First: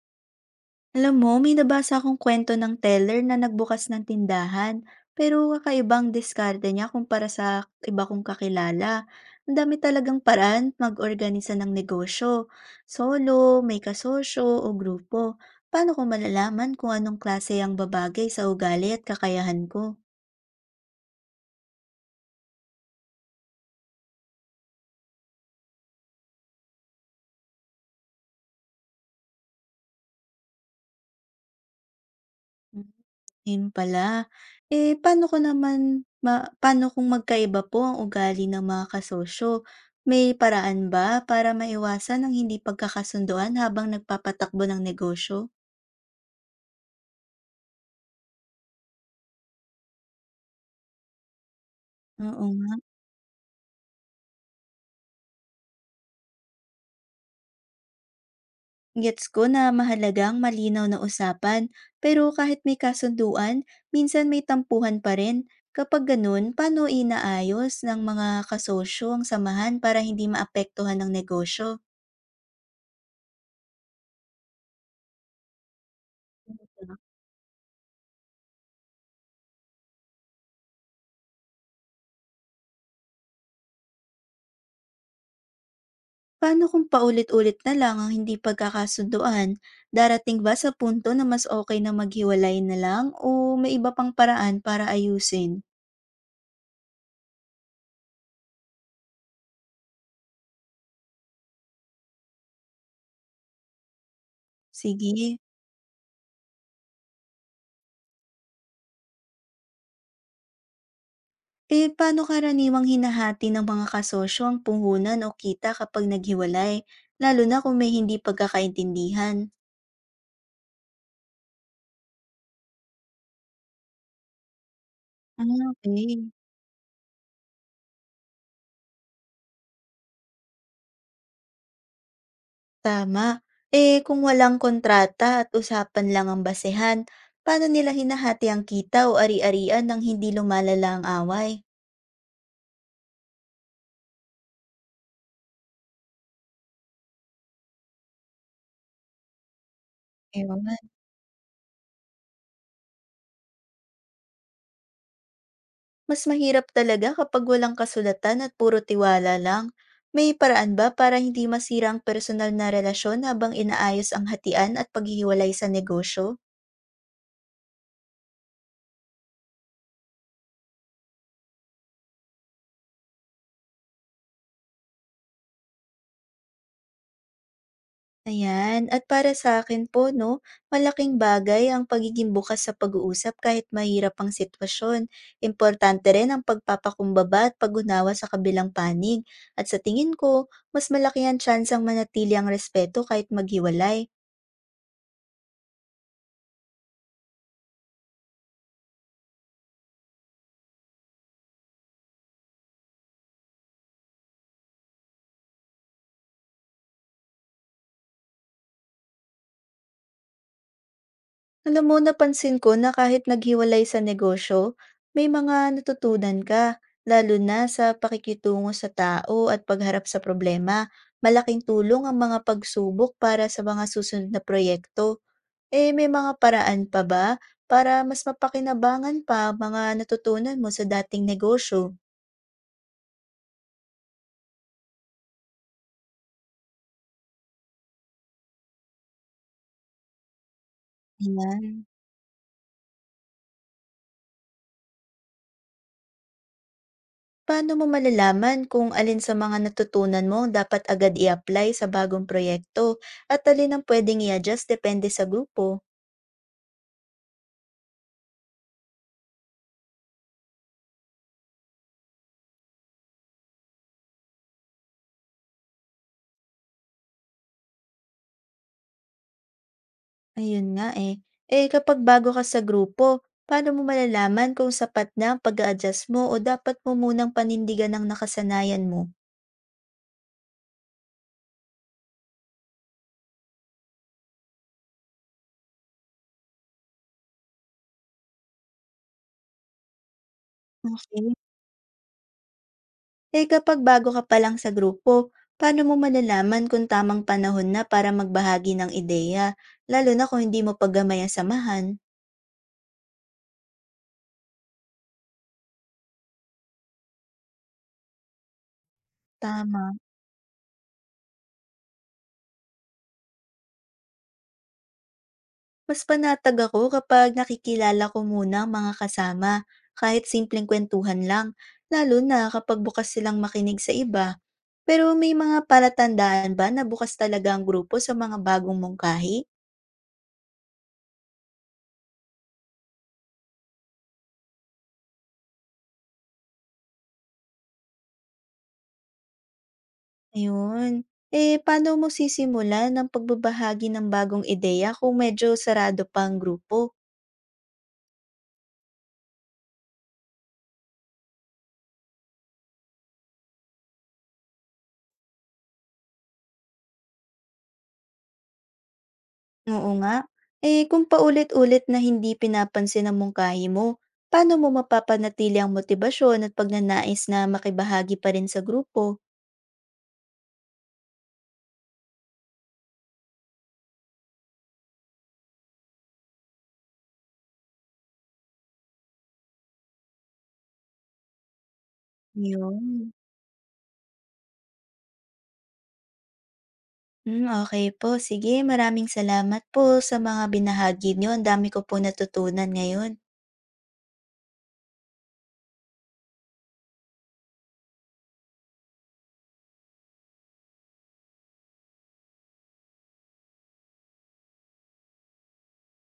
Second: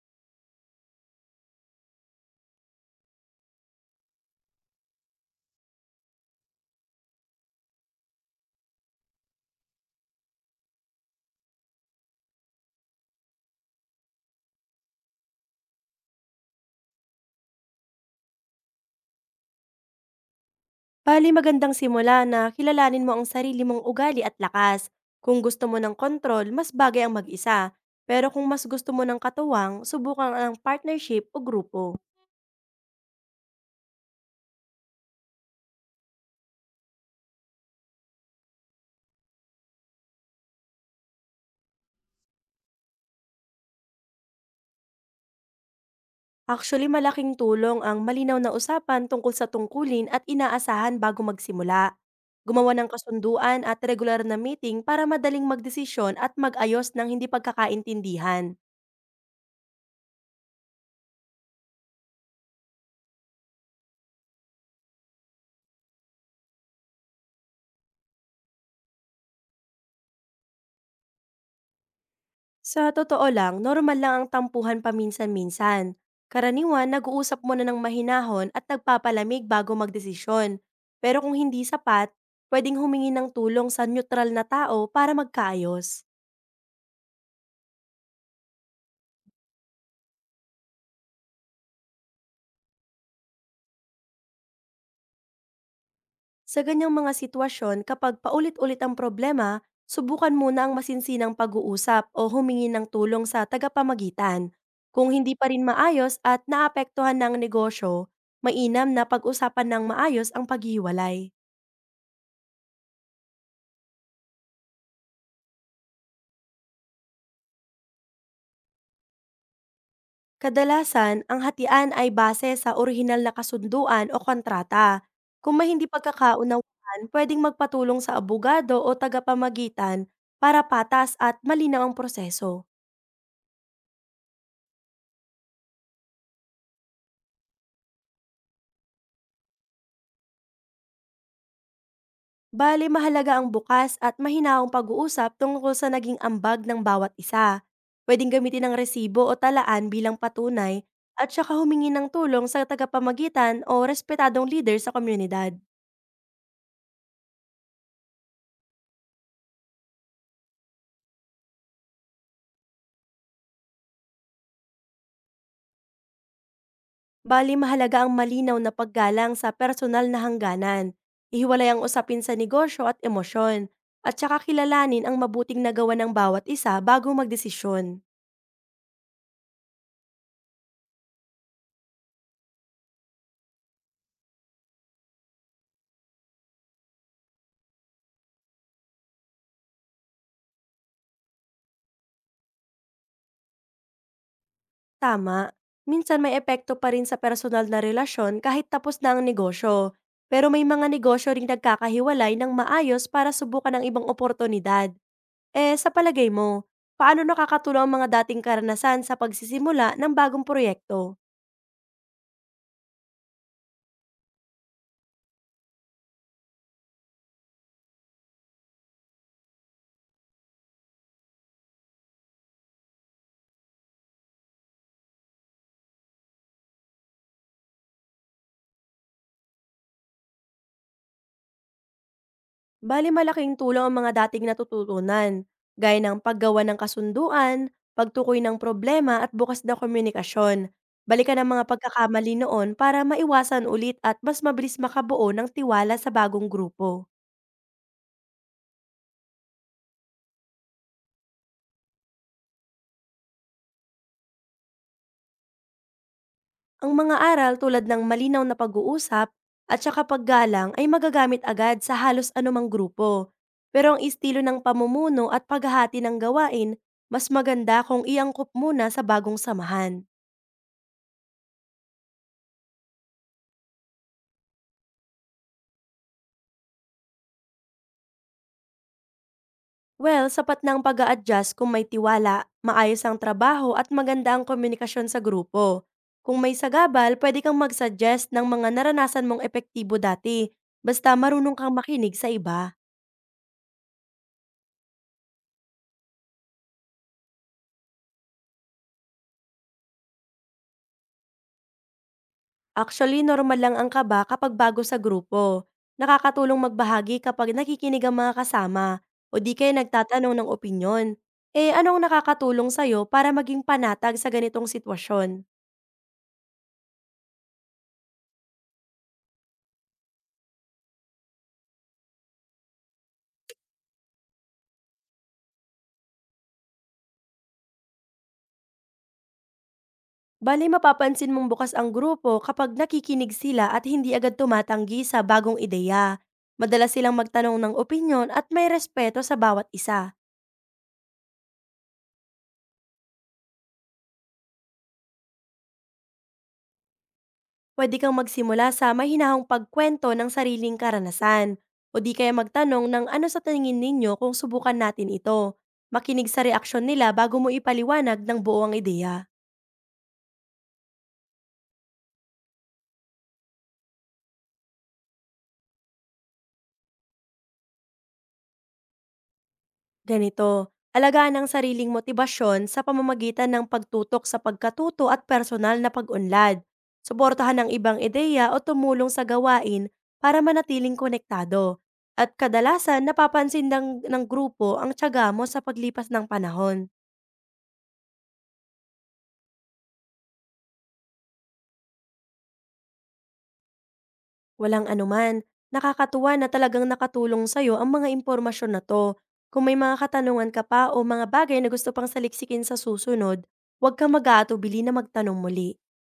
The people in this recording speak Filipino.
Alam mo, may nabasa akong kwento ng teller na nagbukas ng tindahan, pero kakaibang diskarte niya kumpara sa iba kong kakilala. Ang dami talagang paraan mag-organisa ng negosyo. Solo, may kasosyo o grupo. Paano ko malalaman kung anong klase ang babagay sa ugali at kakayahan ko? Bali magandang simula na kilalanin mo ang sarili mong ugali at lakas. Kung gusto mo ng kontrol, mas bagay ang mag-isa. Pero kung mas gusto mo ng katuwang, subukan ang partnership o grupo. Hmm. Yun pala. Eh, paano ko naman paano kung magkaiba po ang ugali ng mga kasosyo? May paraan ba para maiwasan ang hindi pagkakasunduan habang nagpapatakbo ng negosyo? Actually, malaking tulong ang malinaw na usapan tungkol sa tungkulin at inaasahan bago magsimula. Oo nga. Gumawa ng kasunduan at regular na meeting para madaling magdesisyon at mag-ayos ng hindi pagkakaintindihan. Gets ko na mahalagang malinaw na usapan, pero kahit may kasunduan, minsan may tampuhan pa rin. Kapag ganun, paano inaayos ng mga kasosyo ang samahan para hindi maapektuhan ng negosyo? Sa totoo lang, normal lang ang tampuhan paminsan-minsan. Karaniwan, nag-uusap muna ng mahinahon at nagpapalamig bago magdesisyon. Pero kung hindi sapat, pwedeng humingi ng tulong sa neutral na tao para magkaayos. Paano kung paulit-ulit na lang ang hindi pagkakasunduan? Darating ba sa punto na mas okay na maghiwalay na lang o may iba pang paraan para ayusin? Sa ganyang mga sitwasyon, kapag paulit-ulit ang problema, subukan muna ang masinsinang pag-uusap o humingi ng tulong sa tagapamagitan. Kung hindi Sige. pa rin maayos at naapektuhan ng negosyo, mainam na pag-usapan ng maayos ang paghiwalay. Eh, paano karaniwang hinahati ng mga kasosyo ang puhunan o kita kapag naghiwalay, lalo na kung may hindi pagkakaintindihan? Kadalasan, ang hatian ay base sa orihinal na kasunduan o kontrata. Ah, Kung may hindi okey. pagkakaunawaan, pwedeng magpatulong sa abogado o tagapamagitan para patas at malinaw ang proseso. Tama. Eh, kung walang kontrata at usapan lang ang basehan, paano nila hinahati ang kita o ari-arian nang hindi lumalala ang away? Bali mahalaga ang bukas at mahinaong pag-uusap tungkol sa naging ambag ng bawat isa. Pwedeng gamitin ang resibo o talaan bilang Ewan. patunay at saka humingi ng tulong sa tagapamagitan o respetadong leader sa komunidad. Mas mahirap talaga kapag walang kasulatan at puro tiwala lang. May paraan ba para hindi masira ang personal na relasyon habang inaayos ang hatian at paghihiwalay sa negosyo? Bali mahalaga ang malinaw na paggalang sa personal na hangganan. Ihiwalay ang usapin sa negosyo at emosyon. At saka kilalanin ang mabuting nagawa ng bawat isa bago magdesisyon. Ayan, at para sa akin po, no, malaking bagay ang pagiging bukas sa pag-uusap kahit mahirap ang sitwasyon. Importante rin ang pagpapakumbaba at pag-unawa sa kabilang panig. At sa tingin ko, mas malaki ang chance ang manatili ang respeto kahit maghiwalay. Tama. Minsan may epekto pa rin sa personal na relasyon kahit tapos na ang negosyo. Pero may mga negosyo ring nagkakahiwalay ng maayos para subukan ng ibang oportunidad. Eh, sa palagay mo, paano nakakatulong ang mga dating karanasan sa pagsisimula ng bagong proyekto? Alam mo, napansin ko na kahit naghiwalay sa negosyo, may mga natutunan ka, lalo na sa pakikitungo sa tao at pagharap sa problema. Malaking tulong ang mga pagsubok para sa mga susunod na proyekto. Eh, may mga paraan pa ba para mas mapakinabangan pa ang mga natutunan mo sa dating negosyo? Bali malaking tulong ang mga dating natututunan, gaya ng paggawa ng kasunduan, pagtukoy ng problema at bukas na komunikasyon. Balikan ang mga Ayan. pagkakamali noon para maiwasan ulit at mas mabilis makabuo ng tiwala sa bagong grupo. Paano mo malalaman kung alin sa mga natutunan mo ang dapat agad i-apply sa bagong proyekto at alin ang pwedeng i-adjust depende sa grupo? Ang mga aral tulad ng malinaw na pag-uusap at saka paggalang ay magagamit agad sa halos anumang grupo. Pero ang estilo ng pamumuno at paghahati ng gawain, mas maganda kung iangkop muna sa bagong samahan. Ayun nga, eh. Eh, kapag bago ka sa grupo, paano mo malalaman kung sapat na ang pag-a-adjust mo o dapat mo munang panindigan ang nakasanayan mo? Well, sapat na ang pag adjust kung may tiwala, maayos ang trabaho at maganda ang komunikasyon sa grupo. Kung may sagabal, pwede kang mag-suggest ng mga naranasan mong epektibo dati, basta Okay. marunong kang makinig sa iba. Eh, kapag bago ka pa lang sa grupo, paano mo malalaman kung tamang panahon na para magbahagi ng ideya, lalo na kung hindi mo pa ang samahan? Actually, normal lang ang kaba kapag bago sa grupo. Nakakatulong magbahagi kapag nakikinig ang mga kasama o di kayo Tama. nagtatanong ng opinyon. Eh, anong nakakatulong sa'yo para maging panatag sa ganitong sitwasyon? Mas panatag ako kapag nakikilala ko muna ang mga kasama, kahit simpleng kwentuhan lang, lalo na kapag bukas silang makinig sa iba. Pero may mga palatandaan ba na bukas talaga ang grupo sa mga bagong mungkahi? Bale mapapansin mong bukas ang grupo kapag nakikinig sila at hindi agad tumatanggi sa bagong ideya. Madalas silang magtanong ng opinyon at may respeto sa bawat isa. Ayun. Eh, paano mo sisimula ng pagbabahagi ng bagong ideya kung medyo sarado pa ang grupo? Pwede kang magsimula sa mahinahong pagkwento ng sariling karanasan o di kaya magtanong ng ano sa tingin ninyo kung subukan natin ito. Makinig sa reaksyon nila bago mo ipaliwanag ng buo ang ideya. Oo nga. Eh, kung paulit-ulit na hindi pinapansin ang mungkahi mo, paano mo mapapanatili ang motibasyon at pagnanais na makibahagi pa rin sa grupo? Ganito, alagaan ang sariling motibasyon sa pamamagitan ng pagtutok sa pagkatuto at personal na pag-unlad. Suportahan ang ibang ideya o tumulong sa gawain para manatiling konektado. At kadalasan Yun. napapansin ng grupo ang tiyaga mo sa paglipas ng panahon. Hmm, okay po. Sige, maraming salamat po sa mga binahagi niyo. Ang dami ko po natutunan ngayon. Walang anuman, nakakatuwa na talagang nakatulong sa'yo ang mga impormasyon na to. Kung may mga katanungan ka pa o mga bagay na gusto pang saliksikin sa susunod, huwag kang mag-aatubili na magtanong muli.